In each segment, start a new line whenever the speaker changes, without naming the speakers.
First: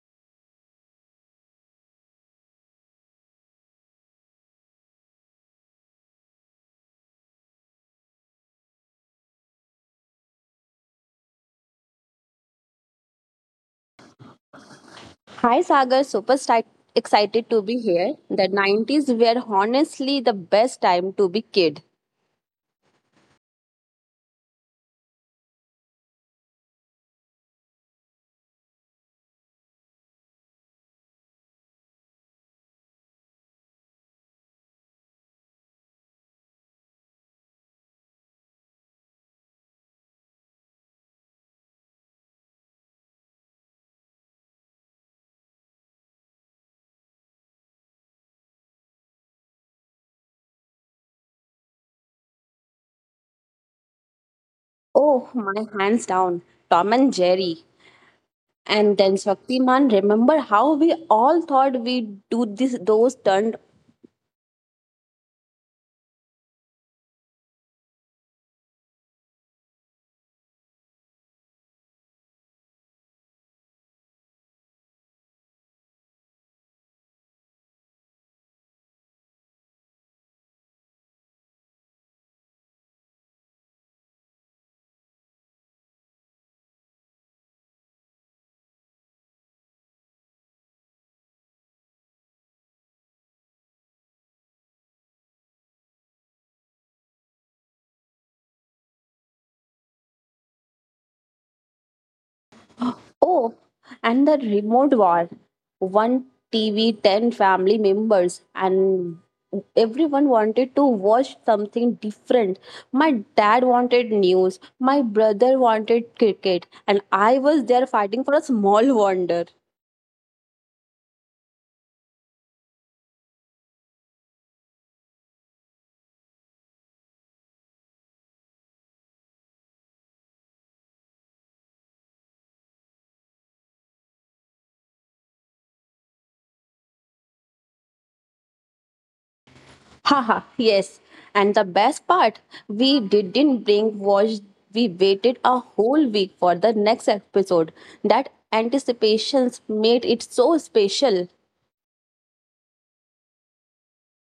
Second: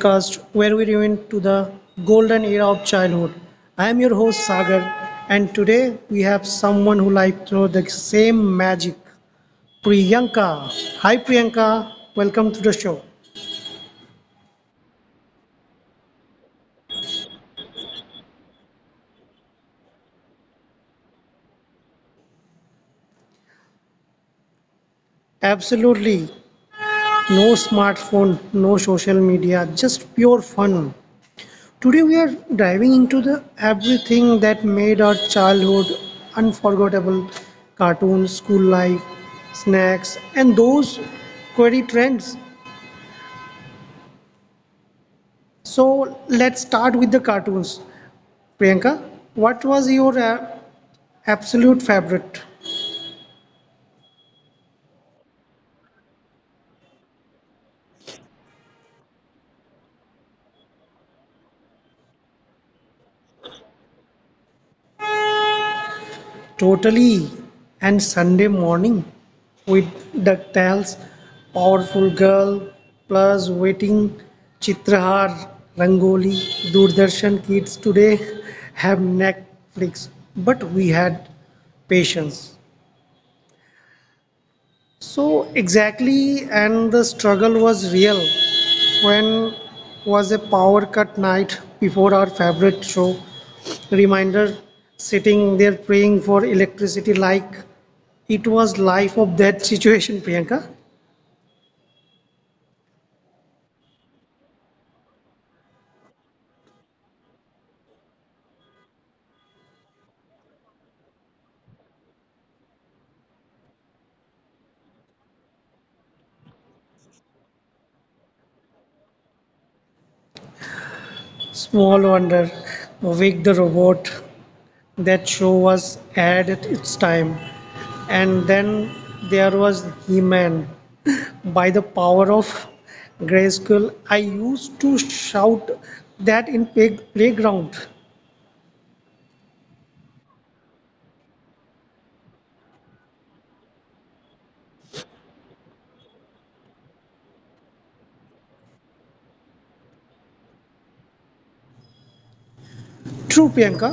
podcast where we rewind to the golden era of childhood. I am your host Sagar, and today we have someone who likes through the same magic, Priyanka. Hi Priyanka, welcome to the show.
Hi Sagar, excited to be here. The 90s were honestly the best time to be kid.
Absolutely, no smartphone, no social media, just pure fun. Today we are diving into the everything that made our childhood unforgettable cartoons, school life, snacks, and those query trends. So let's start with the cartoons. Priyanka, what was your absolute favorite?
Oh, my hands down, Tom and Jerry. And then Shaktiman, remember how we all thought we'd do this, those turned.
Totally. And Sunday morning with DuckTales, Powerful Girl, plus Waiting, Chitrahar, Rangoli, Doordarshan kids today have Netflix, but we had patience. So exactly, and the struggle was real. When was a power cut night before our favorite show? Reminder sitting there praying for electricity like it was life of that situation, Priyanka.
Oh, and the remote war. One TV, 10 family members, and everyone wanted to watch something different. My dad wanted news, my brother wanted cricket, and I was there fighting for a small wonder.
Small wonder, wake the robot. That show was ahead at its time. And then there was He Man. By the power of Grayskull, I used to shout that in playground.
Haha, yes. And the best part, we didn't bring watch, we waited a whole week for the next episode. That anticipations made it so special.
True, Priyanka.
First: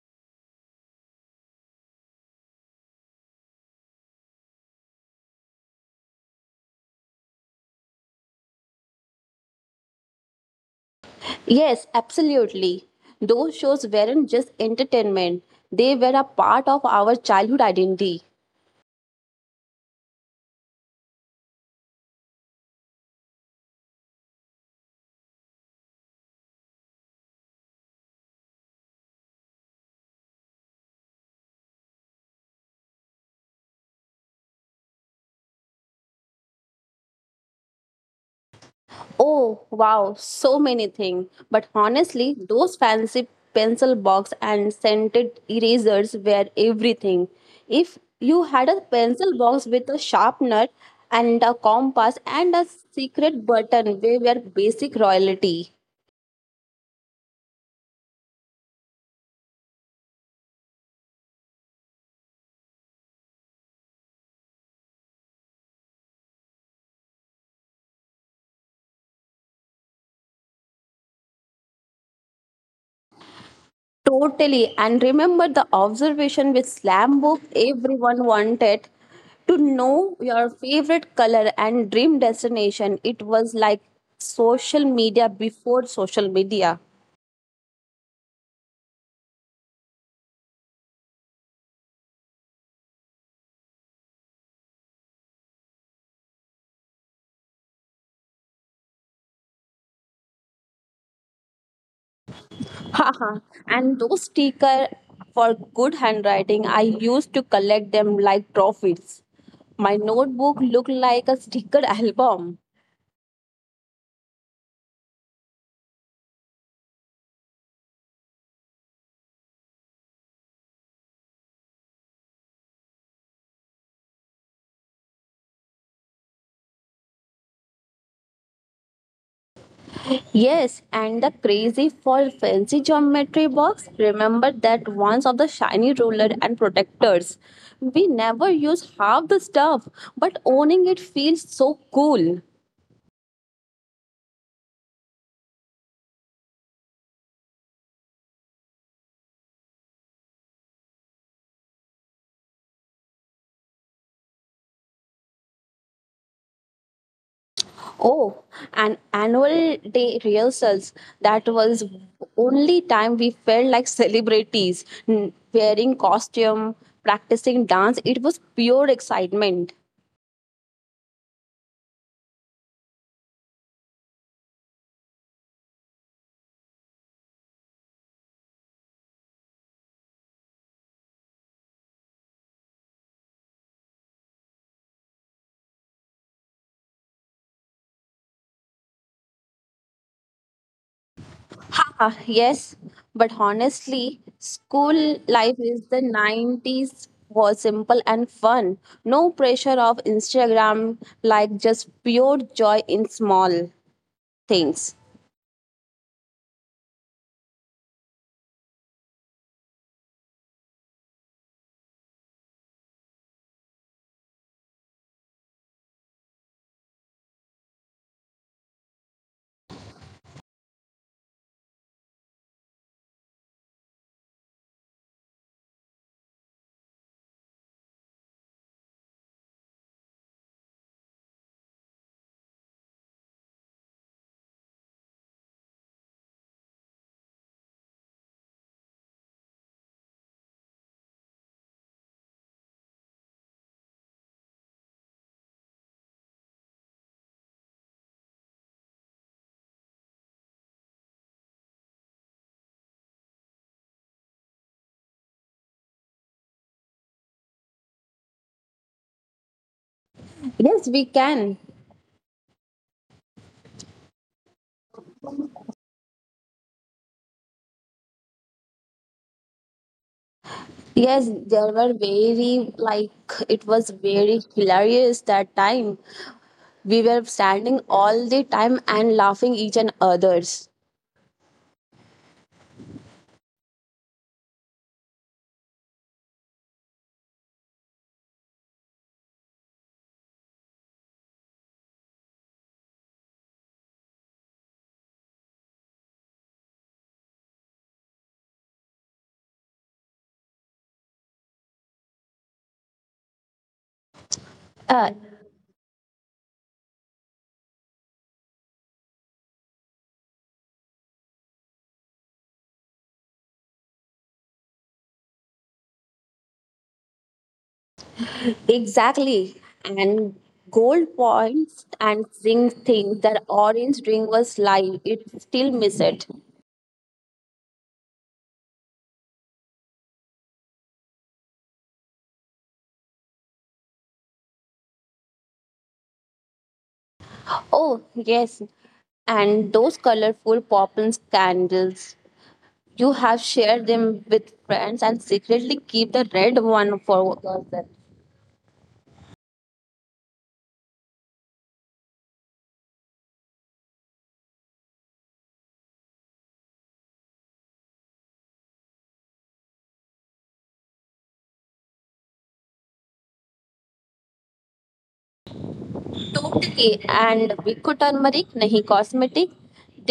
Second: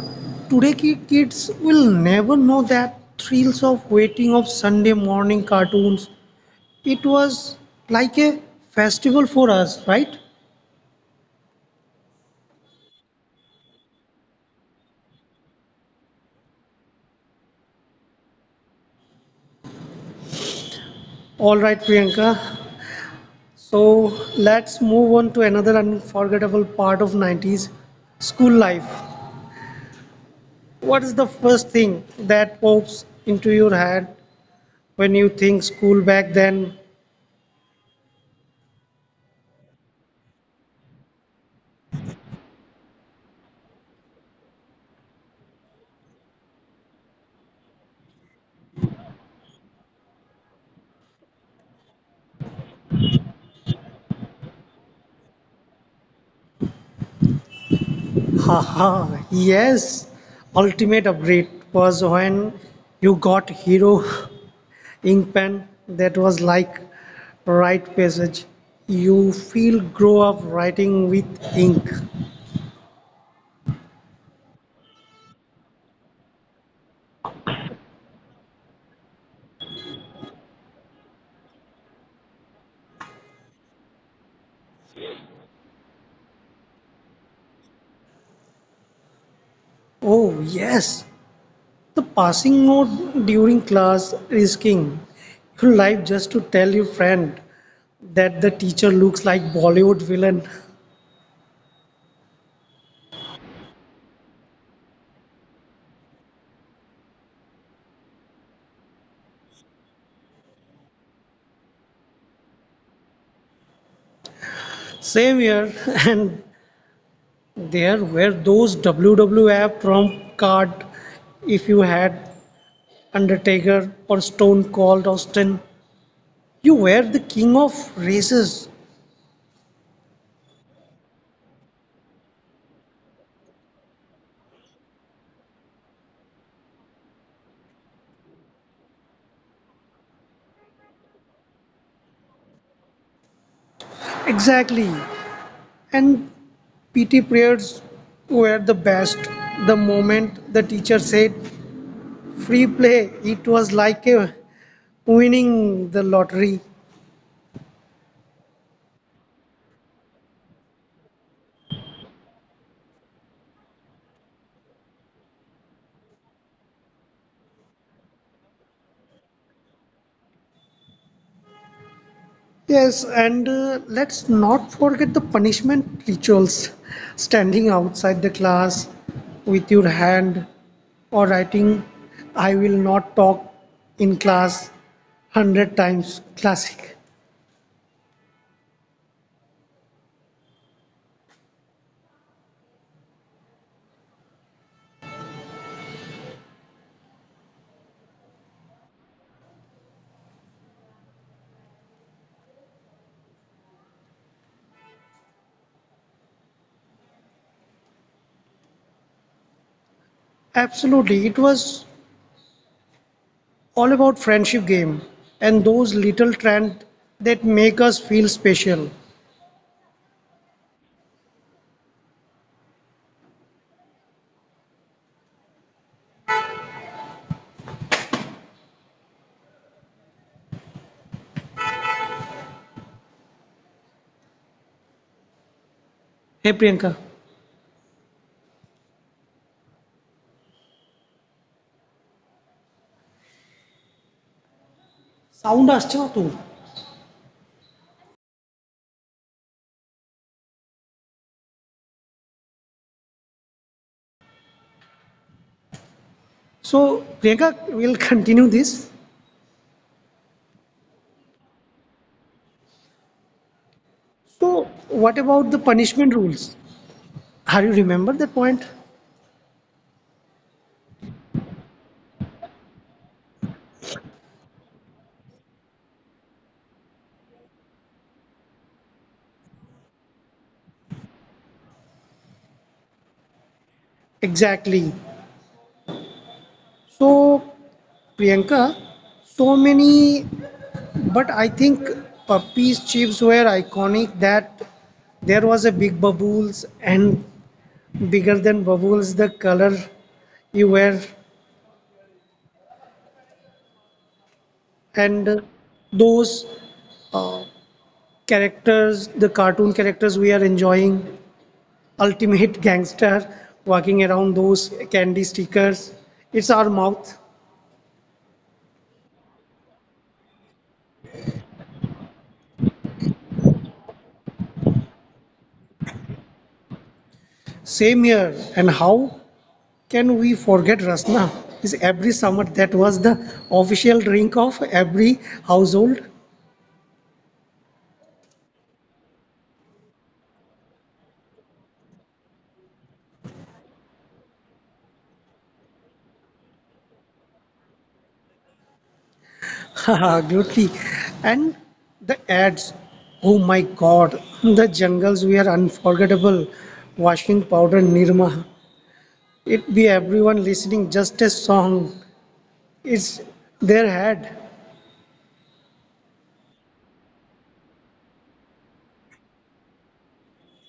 Today kids will never know that thrills of waiting of Sunday morning cartoons. It was like a festival for us, right?
Yes, absolutely. Those shows weren't just entertainment, they were a part of our childhood identity.
All right, Priyanka. So let's move on to another unforgettable part of 90s school life. What is the first thing that pops into your head when you think school back then?
Oh, wow, so many things. But honestly, those fancy pencil box and scented erasers were everything. If you had a pencil box with a sharpener and a compass and a secret button, we were basic royalty.
Haha, yes, ultimate upgrade was when you got hero ink pen that was like right passage. You feel grow up writing with ink.
Totally. And remember the observation with slam book everyone wanted to know your favorite color and dream destination. It was like social media before social media.
Oh yes, the passing note during class risking your life just to tell your friend that the teacher looks like Bollywood villain.
Haha. And those sticker for good handwriting, I used to collect them like trophies. My notebook looked like a sticker album.
Same here, and there were those WWF prompt card. If you had Undertaker or Stone Cold Austin, you were the king of races.
Yes, and the crazy for fancy geometry box. Remember that ones of the shiny ruler and protectors. We never use half the stuff, but owning it feels so cool.
Exactly, and PT prayers were the best. The moment the teacher said, free play it was like winning the lottery.
Oh, and annual day rehearsals. That was only time we felt like celebrities, wearing costume, practicing dance. It was pure excitement.
Yes and let's not forget the punishment rituals standing outside the class with your hand or writing I will not talk in class 100 times classic.
Haha, yes, but honestly, school life is the 90s was simple and fun. No pressure of Instagram, like just pure joy in small things.
Absolutely it was all about friendship game and those little trends that make us feel special. Hey Priyanka, sound असते ना. So, Priyanka, we'll continue this.
Yes, we can.
So, what about the punishment rules? Have you remember that point?
Yes, there were very, like, it was very hilarious that time. We were standing all the time and laughing each and others.
Exactly. So, Priyanka, so many, but I think puppies chips were iconic that there was a big bubbles and bigger than bubbles the color you wear and
Uh,
those characters the cartoon characters we are enjoying ultimate gangster walking around those candy stickers. It's our mouth.
Exactly. And gold points and zinc thing, that orange ring was live. It still miss it.
Same here. And how can we forget Rasna? Is every summer that was the official drink of every household.
Oh, yes. And those colorful poppin candles. You have shared them with friends and secretly keep the red one for yourself.
Haha, absolutely. And the ads. Oh my god. The jungles were unforgettable. Washing powder Nirma. It be everyone listening just a song. It's their head.
Totally. And Biko turmeric, nahi cosmetic.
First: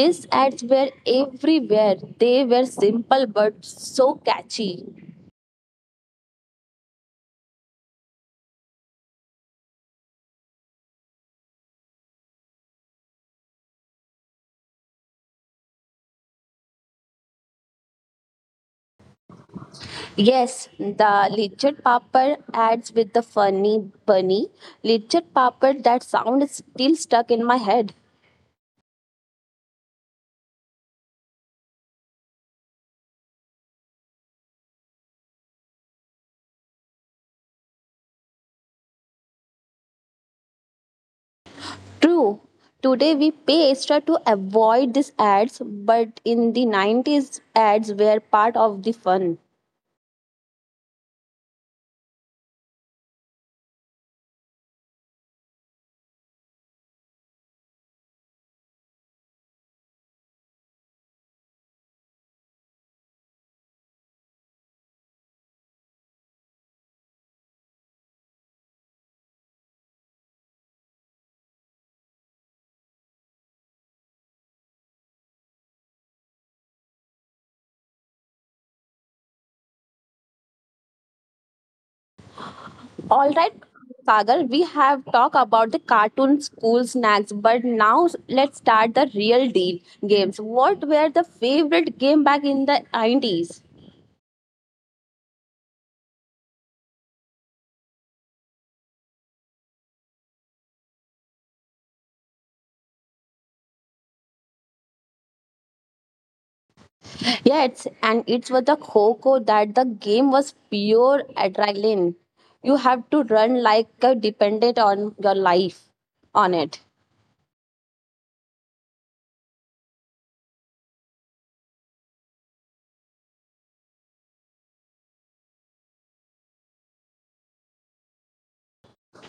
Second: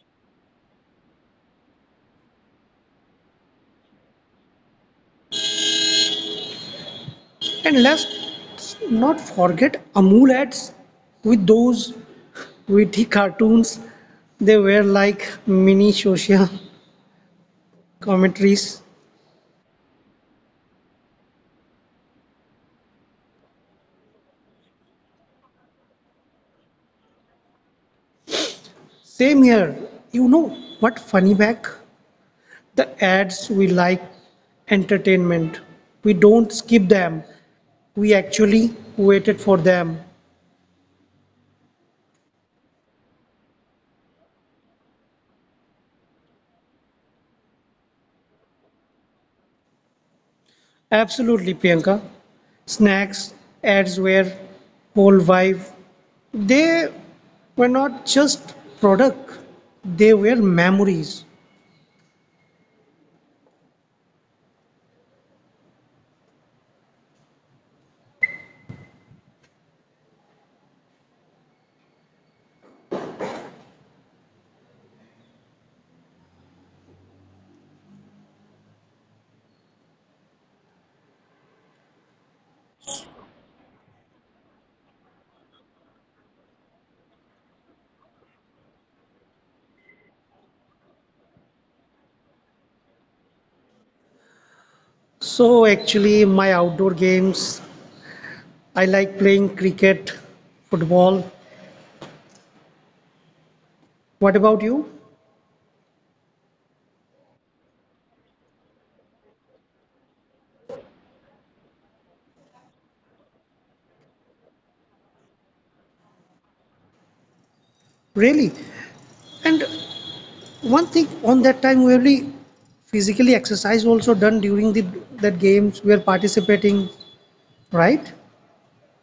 These ads were everywhere. They were simple but so catchy.
And let's not forget Amul ads with those witty cartoons. They were like mini social commentaries.
Yes, the Lidget Papad adds with the funny bunny. Lidget Papad, that sound is still stuck in my head.
Same here. You know what funny back? The ads we like entertainment. We don't skip them. We actually waited for them.
True. Today we pay extra to avoid these ads, but in the 90s, ads were part of the fun.
Absolutely, Priyanka. Snacks, ads were whole vibe. They were not just product, they were memories.
All right, Sagar, we have talked about the cartoon school snacks, but now let's start the real deal games. What were the favorite game back in the 90s?
So actually my outdoor games, I like playing cricket, football. What about you?
Yeah, it's and it's with the Coco that the game was pure adrenaline. You have to run like a dependent on your life on it.
Really? And one thing on that time we really physically exercise also done during the that games we are participating, right?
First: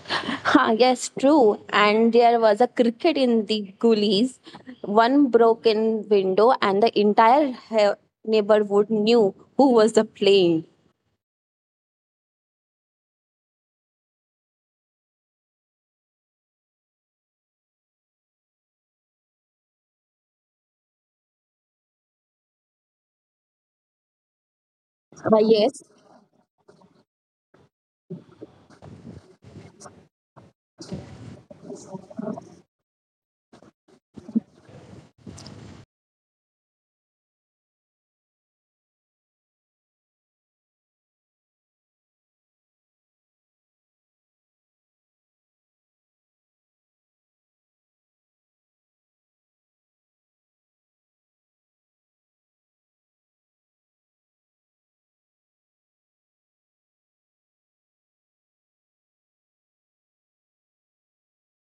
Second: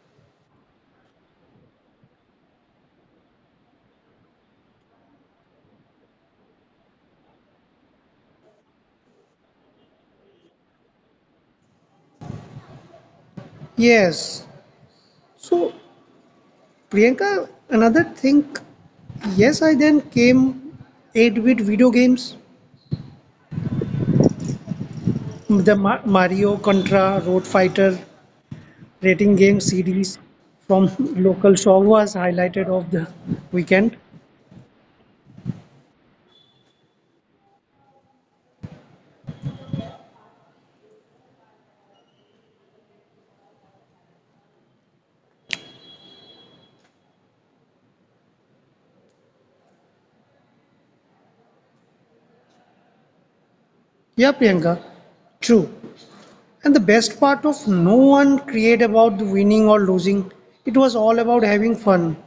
Huh, yes, true. And there was a cricket in the gullies, one broken window, and the entire neighborhood knew who was the playing.
Yes. So Priyanka, another thing, yes, I then came 8-bit video games,
But
the
yes,
Mario, Contra, Road Fighter, rating game series from local shop was highlighted of the weekend. Yeah, Priyanka, true. And the best part of no one create about the winning or losing. It was all about having fun.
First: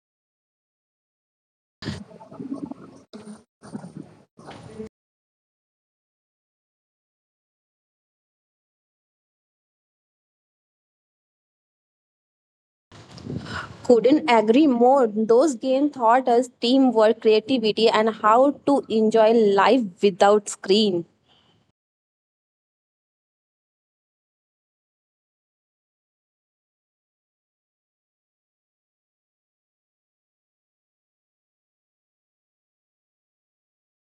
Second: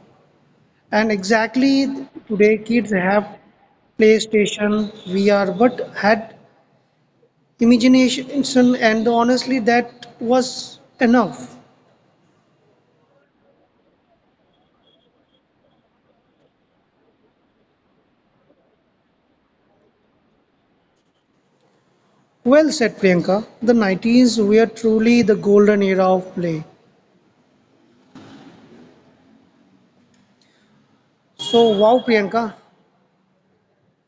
And exactly today, kids have PlayStation, VR, but had imagination and honestly that was enough.
couldn't agree more. Those games taught us teamwork, creativity, and how to enjoy life without screen.
Well said Priyanka, the 90s were truly the golden era of play. So wow Priyanka,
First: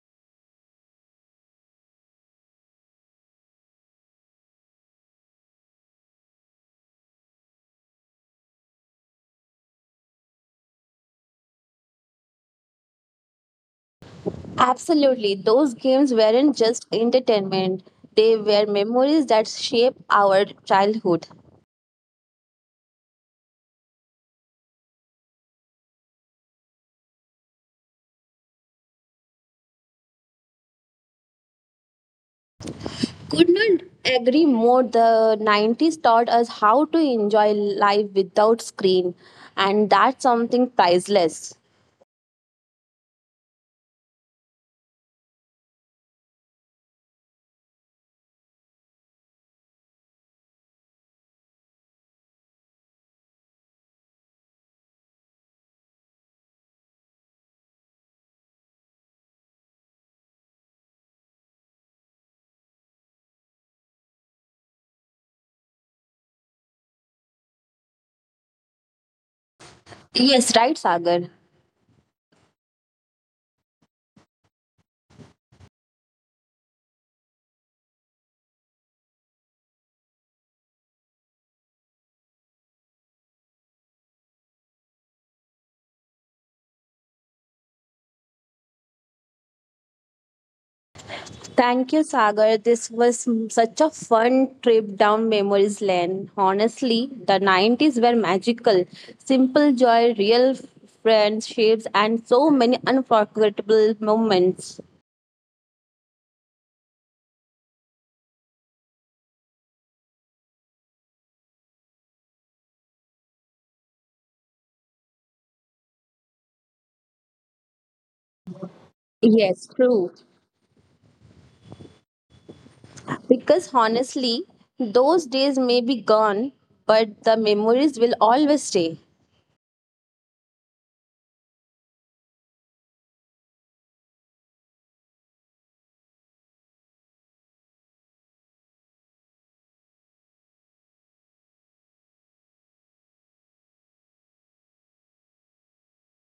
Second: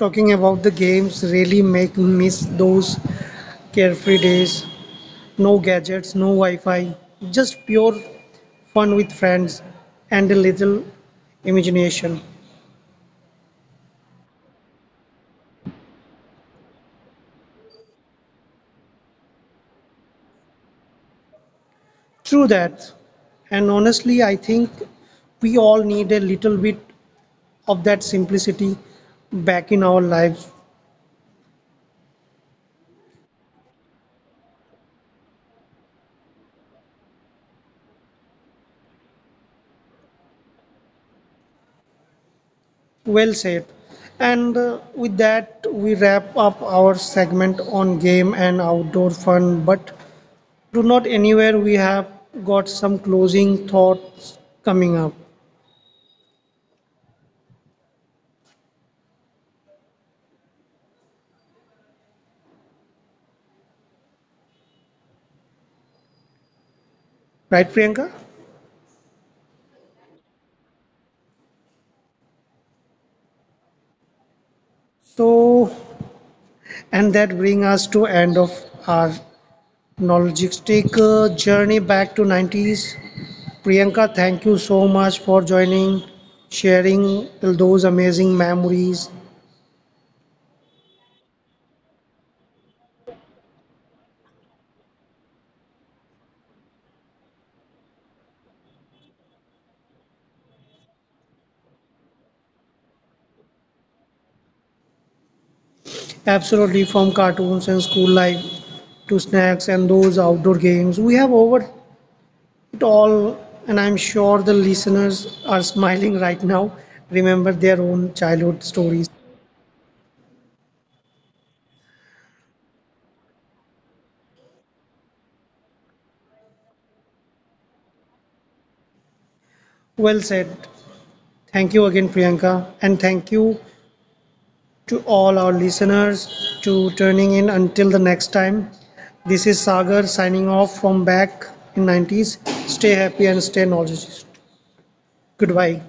talking about the games really make miss those carefree days. No gadgets, no Wi-Fi, just pure fun with friends and a little imagination.
Absolutely. Those games weren't just entertainment, they were memories that shape our childhood.
True that. And honestly, I think we all need a little bit of that simplicity back in our lives.
Could not agree more. The 90s taught us how to enjoy life without screen, and that's something priceless.
Well said. And with that, we wrap up our segment on game and outdoor fun. But do not anywhere, we have got some closing thoughts coming up. Right, Priyanka?
Yes, right, Sagar.
So, and that brings us to end of our nostalgic journey back to 90s. Priyanka, thank you so much for joining, sharing those amazing memories.
Thank you, Sagar. This was such a fun trip down memories lane. Honestly, the 90s were magical. Simple joy, real friendships, and so many unforgettable moments.
Absolutely, from cartoons and school life to snacks and those outdoor games. We have over it all, and I'm sure the listeners are smiling right now. Remember their own childhood stories.
Yes, true. Because honestly, those days may be gone, but the memories will always stay.
Well said. Thank you again, Priyanka, and thank you to all our listeners to turning in until the next time. This is Sagar signing off from back in 90s. Stay happy and stay knowledgeable. Goodbye.